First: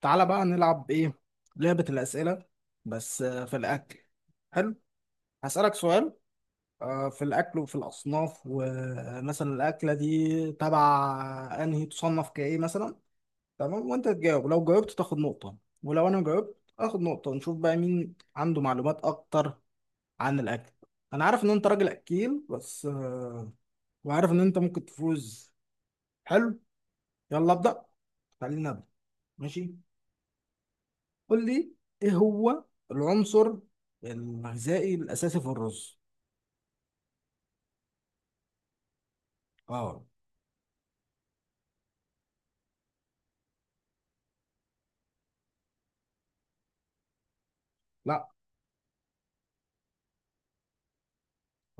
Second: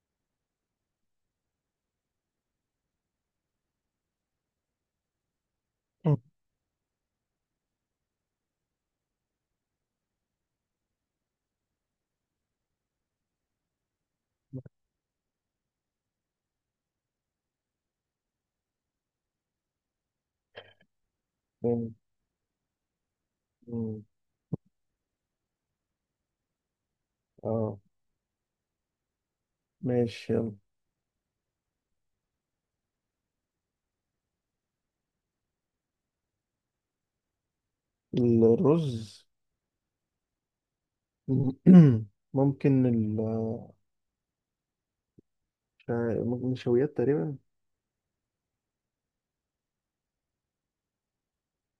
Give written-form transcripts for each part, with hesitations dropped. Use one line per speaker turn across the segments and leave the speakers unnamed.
تعالى بقى نلعب ايه؟ لعبة الأسئلة، بس في الأكل. حلو. هسألك سؤال. في الأكل وفي الأصناف، ومثلا الأكلة دي تبع أنهي، تصنف كإيه مثلا. تمام، وأنت تجاوب، لو جاوبت تاخد نقطة، ولو أنا جاوبت آخد نقطة، ونشوف بقى مين عنده معلومات أكتر عن الأكل. أنا عارف إن أنت راجل
مم.
أكيل، بس
مم.
وعارف إن أنت ممكن تفوز. حلو، يلا
اه،
أبدأ. خلينا نبدأ. ماشي،
ماشي.
قول لي، ايه هو العنصر الغذائي الاساسي في الرز؟
يلا الرز.
اه.
ممكن نشويات تقريبا.
لا.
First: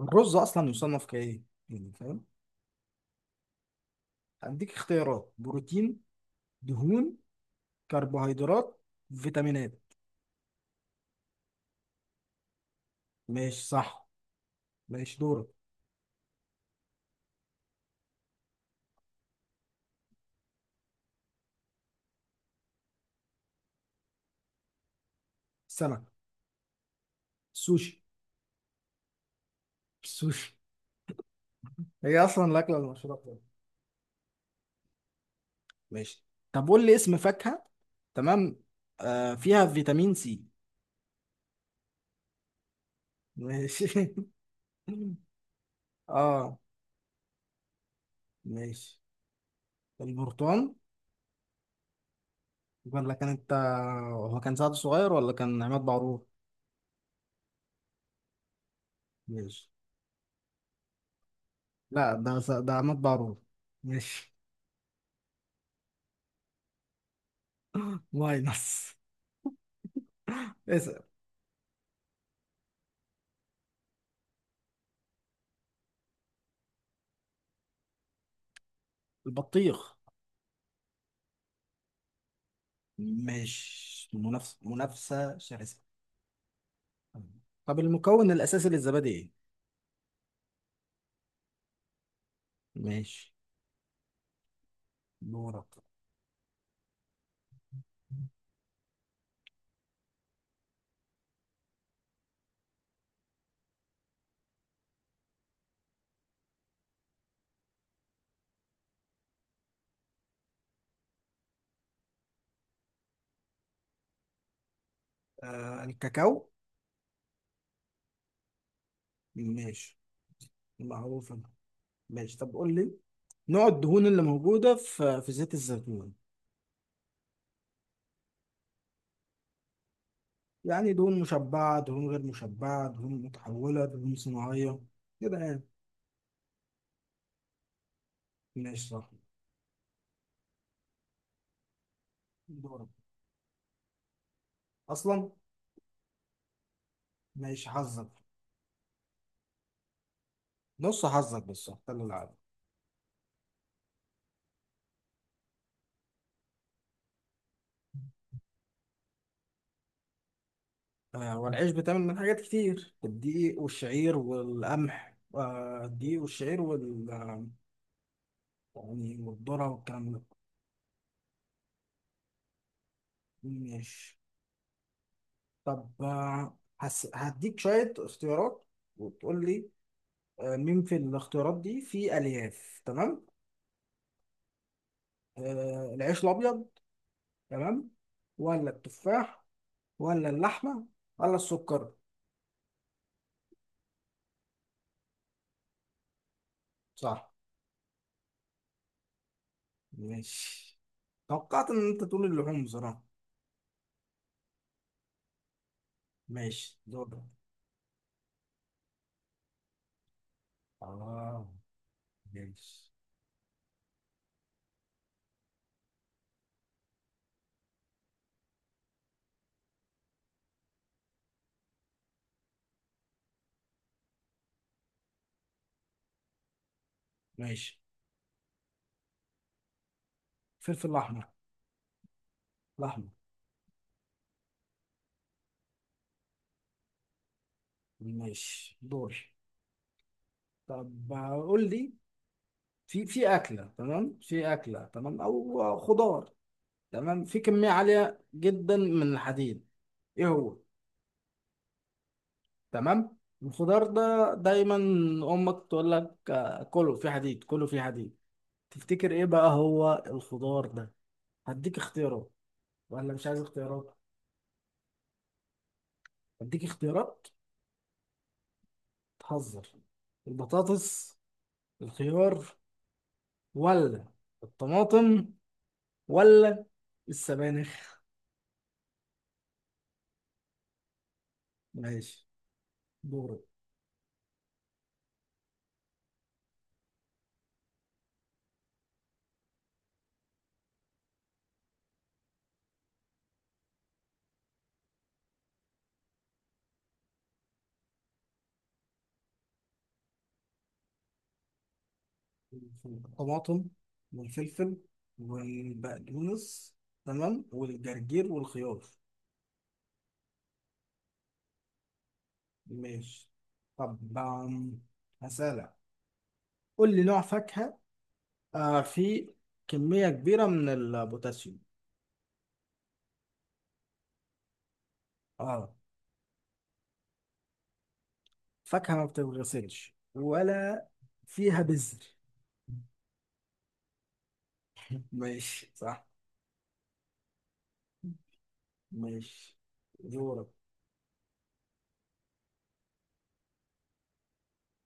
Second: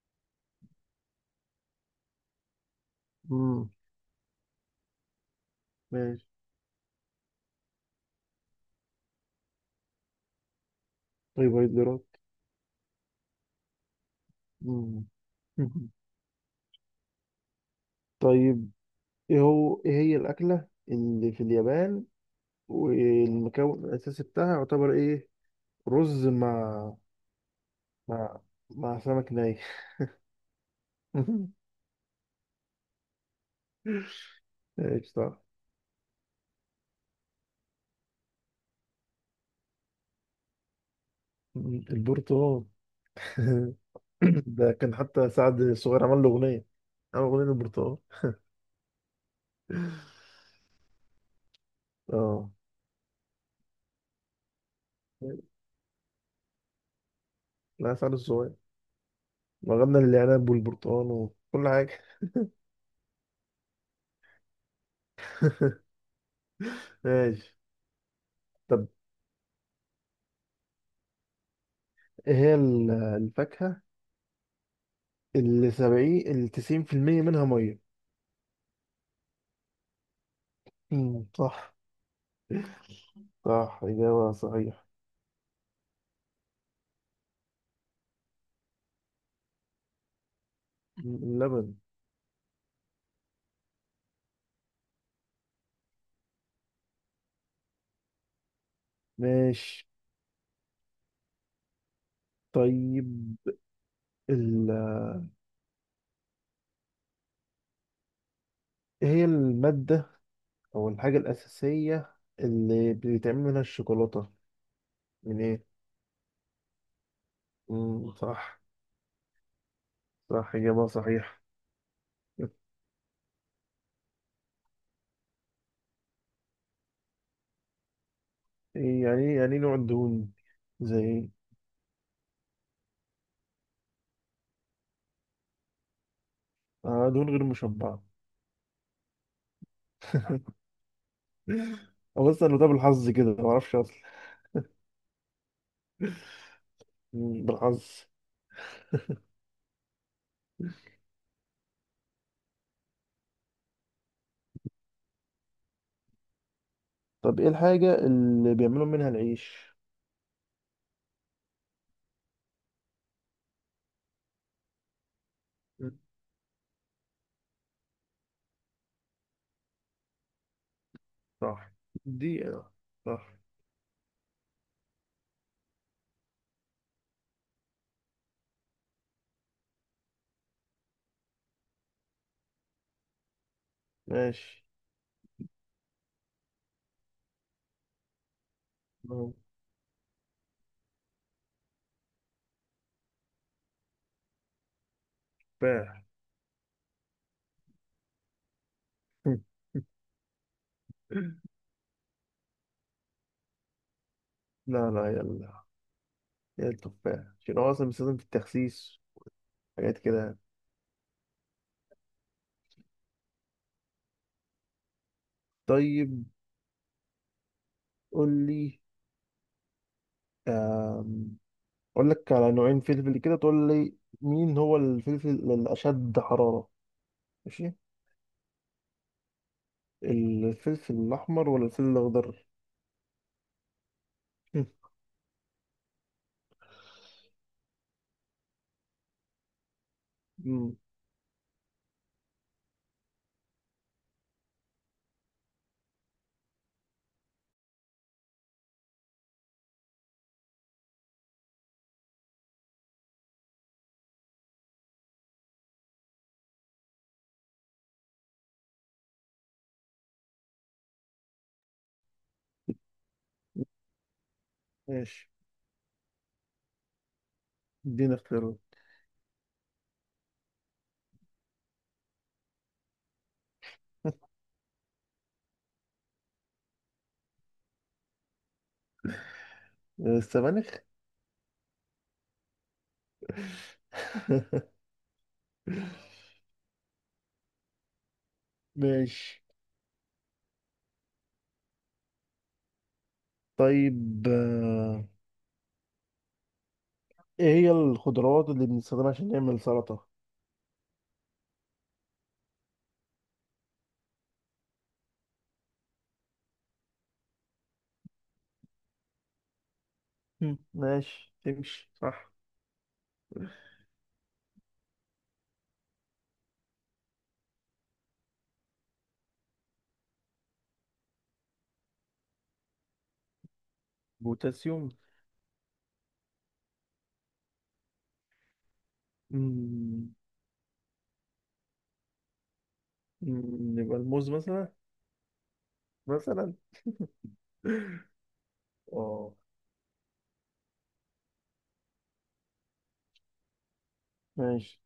الرز اصلا يصنف كايه؟ يعني فاهم.
مم.
هديك اختيارات: بروتين،
ماشي.
دهون، كربوهيدرات، فيتامينات.
طيب هيدرات.
ماشي صح.
مم.
ماشي دورك.
طيب، ايه هي الأكلة اللي في اليابان والمكون الأساسي بتاعها يعتبر ايه؟
سمك.
رز مع
سوشي.
مع سمك ني.
سوشي، هي اصلا الاكله المشهوره بتاعتنا.
ايش؟ صح.
ماشي. طب قول لي اسم فاكهه. تمام، فيها فيتامين سي.
مم. البرتقال.
ماشي.
ده كان حتى سعد الصغير عمل له
اه.
أغنية، عمل أغنية البرتقال.
ماشي. البرتقال.
اه.
ولا كان انت، هو كان سعد صغير ولا كان عماد بعرور؟
لا، فعلا الصغير.
ماشي.
وغنى العنب والبرتقال وكل حاجة.
لا، ده عماد بعرور. ماشي.
ماشي. طب
ماينس. اسأل.
ايه هي الفاكهة اللي سبعين اللي 90% منها مية؟
البطيخ.
مم، صح. صح،
ماشي،
إجابة
منافسة
صحيحة.
منافسة شرسة. طب المكون الأساسي للزبادي ايه؟
اللبن.
ماشي دورك.
ماشي. طيب ال... ايه هي المادة أو الحاجة الأساسية اللي بيتعمل منها الشوكولاتة، من ايه؟
الكاكاو.
مم، صح.
ماشي.
صح، إجابة
معروفة.
صحيحة.
ماشي، طب قول لي نوع الدهون اللي موجودة في زيت الزيتون.
إيه يعني نوع الدهون؟
يعني
زي
دهون
ايه؟
مشبعة، دهون غير مشبعة، دهون متحولة، دهون صناعية. كده يعني.
دهون غير مشبعة.
ماشي صح.
أو بس أنا ده
دورك.
بالحظ كده، ما أعرفش أصلا.
اصلا.
مم،
ماشي
بالحظ.
حظك، نص حظك، بس اختار العادي.
طب إيه الحاجة اللي بيعملوا منها العيش؟
والعيش بتعمل من حاجات كتير، الدقيق والشعير والقمح، آه
مم،
الدقيق والشعير وال يعني والذرة والكلام ده.
صح. دي صح.
ماشي. طب هديك شوية اختيارات وتقول لي، مين في الاختيارات دي فيه ألياف. تمام،
ماشي.
العيش الأبيض، تمام، ولا
أهو.
التفاح، ولا اللحمة، ولا السكر؟
تفاح.
صح. ماشي، توقعت ان انت تقول اللحوم بصراحة.
لا لا، يلا.
ماشي
يا
دور.
التفاح عشان هو أصلا بيستخدم في التخسيس، حاجات كده.
اه. ماشي
طيب قول لي. آم، أقول لك على نوعين فلفل كده تقول لي، مين هو الفلفل الأشد حرارة؟ ماشي.
ماشي
الفلفل
فلفل احمر.
الأحمر ولا الفلفل الأخضر؟
الاحمر. ماشي دور.
مم.
طب قول لي، في اكله، تمام، او خضار، تمام، في كميه عاليه جدا من الحديد. ايه هو؟ تمام، الخضار ده دايما امك تقول لك، كله في حديد، كله في حديد. تفتكر ايه بقى هو الخضار ده؟ هديك اختيارات، ولا مش عايز اختيارات؟
ماشي،
هديك اختيارات.
ادينا اختيارات.
تهزر. البطاطس، الخيار، ولا الطماطم، ولا السبانخ؟
السبانخ.
ماشي دورك.
ماشي. طيب ايه هي الخضروات اللي بنستخدمها عشان نعمل سلطة؟
الطماطم والفلفل والبقدونس، تمام، والجرجير والخيار.
مم. ماشي، تمشي صح.
ماشي، طب هسألك، قول لي نوع فاكهة فيه كمية كبيرة من البوتاسيوم.
بوتاسيوم.
اه، فاكهة ما بتتغسلش
مم.
ولا فيها بذر.
مم، يبقى الموز مثلا.
ماشي صح.
مثلا. اه.
ماشي دورك.
ماشي.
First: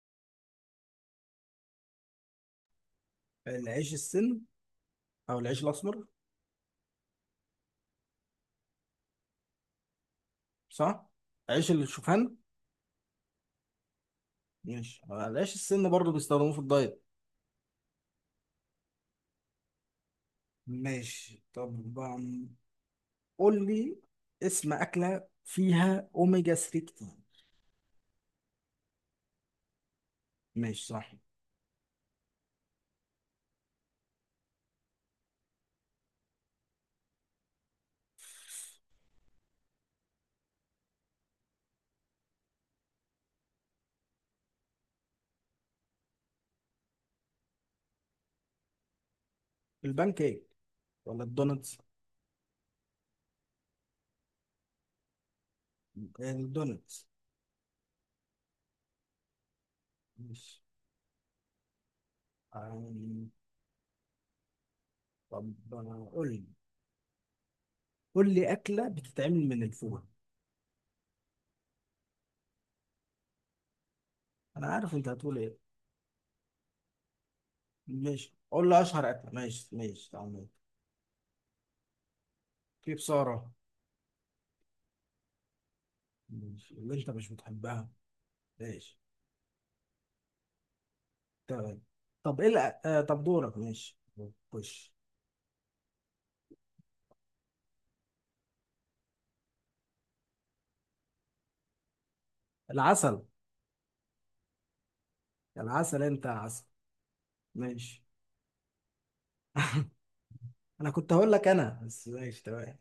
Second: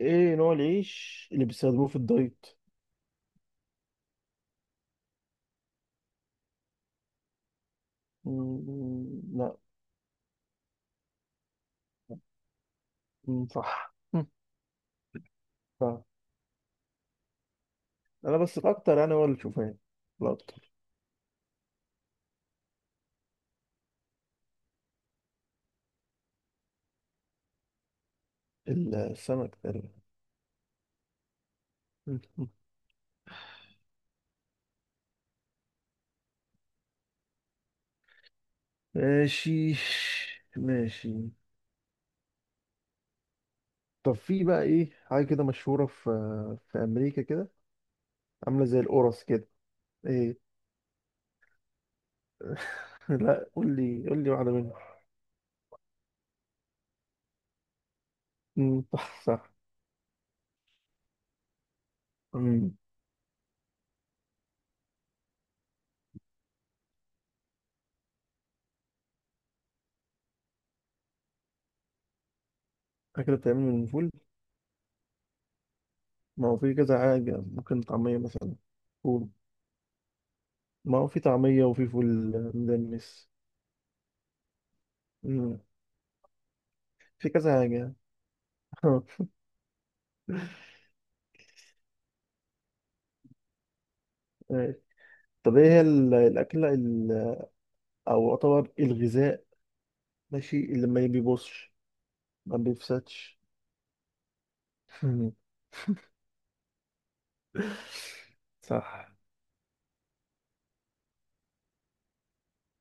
ايه نوع العيش اللي بيستخدموه في الدايت؟
العيش السن، او العيش الاسمر.
مم، لا.
صح. عيش الشوفان.
مم، صح. مم،
ماشي. العيش السن
صح.
برضو بيستخدموه في الدايت.
انا بس الاكتر يعني هو الشوفان، الاكتر.
ماشي طبعا. قول لي اسم اكله فيها اوميجا 3 كتير.
السمك.
ماشي صح.
ماشي. ماشي. طب في بقى ايه حاجة كده مشهورة في أمريكا كده، عاملة زي القرص كده؟
البان
ايه؟
كيك ولا الدونتس؟
لا، قول لي واحدة منهم.
الدونتس.
أمم، صح صح.
ماشي.
أمم،
آم، طب آه، قول لي اكله بتتعمل من الفول.
أكلة بتتعمل من الفول.
انا عارف انت هتقول ايه.
ما هو في كذا حاجة، ممكن طعمية
ماشي،
مثلا.
قول لي اشهر
فول.
اكله. ماشي ماشي تمام.
ما هو في طعمية، وفي فول
في
مدمس.
بصاره.
أمم،
ماشي، اللي انت مش
في كذا
بتحبها.
حاجة.
ماشي. تمام. طب ايه الأ- آه طب دورك. ماشي.
ماشي.
خش.
طب ايه هي الأكلة أو أعتبر الغذاء، ماشي، اللي ما بيبوظش، ما
العسل.
بيفسدش. مم.
العسل، انت عسل. ماشي.
صح.
انا كنت هقول لك انا بس. ماشي تمام.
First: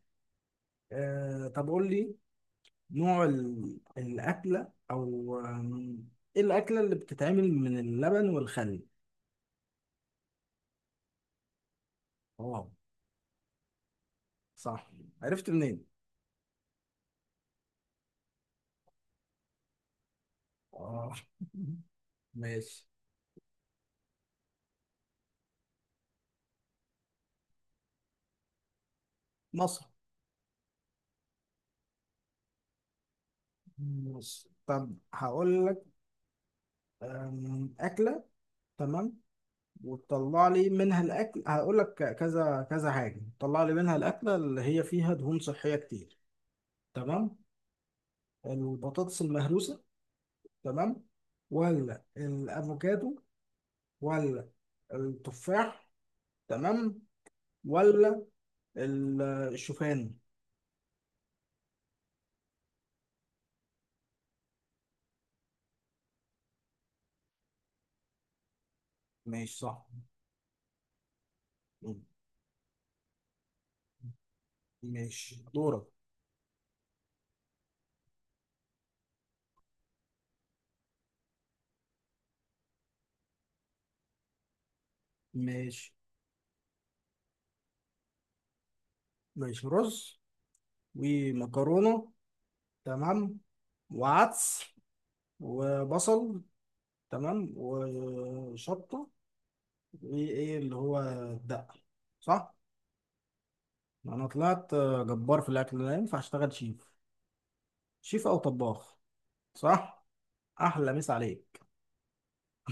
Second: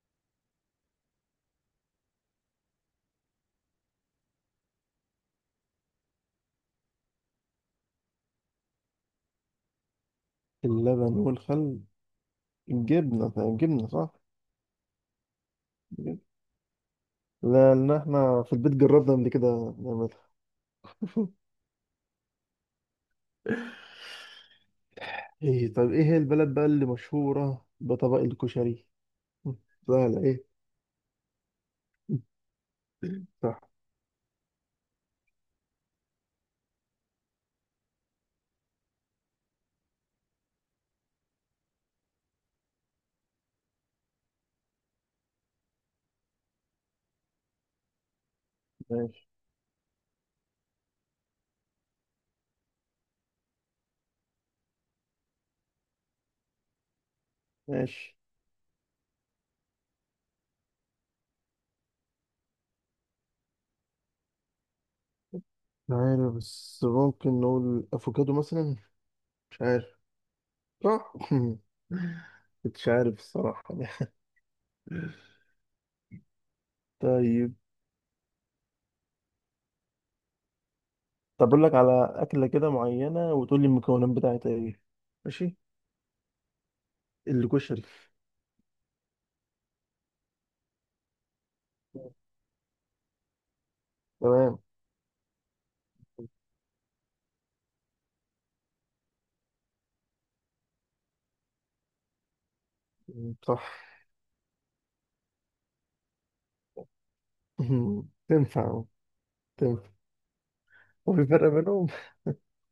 طب قول لي نوع الاكله، او ايه الاكله اللي بتتعمل من اللبن والخل.
اللبن والخل.
اه.
الجبنة، جبنة، صح؟
صح. عرفت منين؟
جبنة. لأن احنا في البيت جربنا قبل كده نعملها.
اه. ماشي.
ايه. طيب ايه هي البلد بقى اللي مشهورة بطبق الكشري؟
مصر.
سهلة ايه؟ صح.
مصر، طب هقول لك اكله، تمام، وتطلع لي منها الاكل، هقول لك كذا كذا حاجه تطلع لي منها الاكله اللي هي فيها دهون صحيه كتير. تمام، البطاطس
ماشي.
المهروسه، تمام، ولا الافوكادو، ولا التفاح، تمام،
ماشي.
ولا ال- الشوفان؟
مش عارف، بس ممكن نقول افوكادو مثلا.
ماشي
مش عارف.
صح.
صح. مش عارف الصراحة.
ماشي دورك.
طيب طب اقول لك على اكله كده معينه وتقول لي المكونات بتاعتها ايه. ماشي.
ماشي.
الكشري.
ماشي رز ومكرونه، تمام،
تمام.
وعدس وبصل، تمام، وشطه. ايه ايه اللي هو، الدقة، صح؟
صح.
انا طلعت جبار في الاكل، لا ينفع اشتغل شيف. شيف او
تنفع.
طباخ،
تنفع.
صح؟ احلى مسا
وفي فرق
عليك.
بينهم؟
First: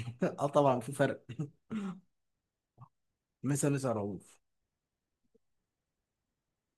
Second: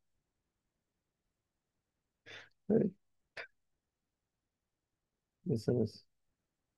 اه طبعا في فرق. مسا مسا رؤوف.
بس بس.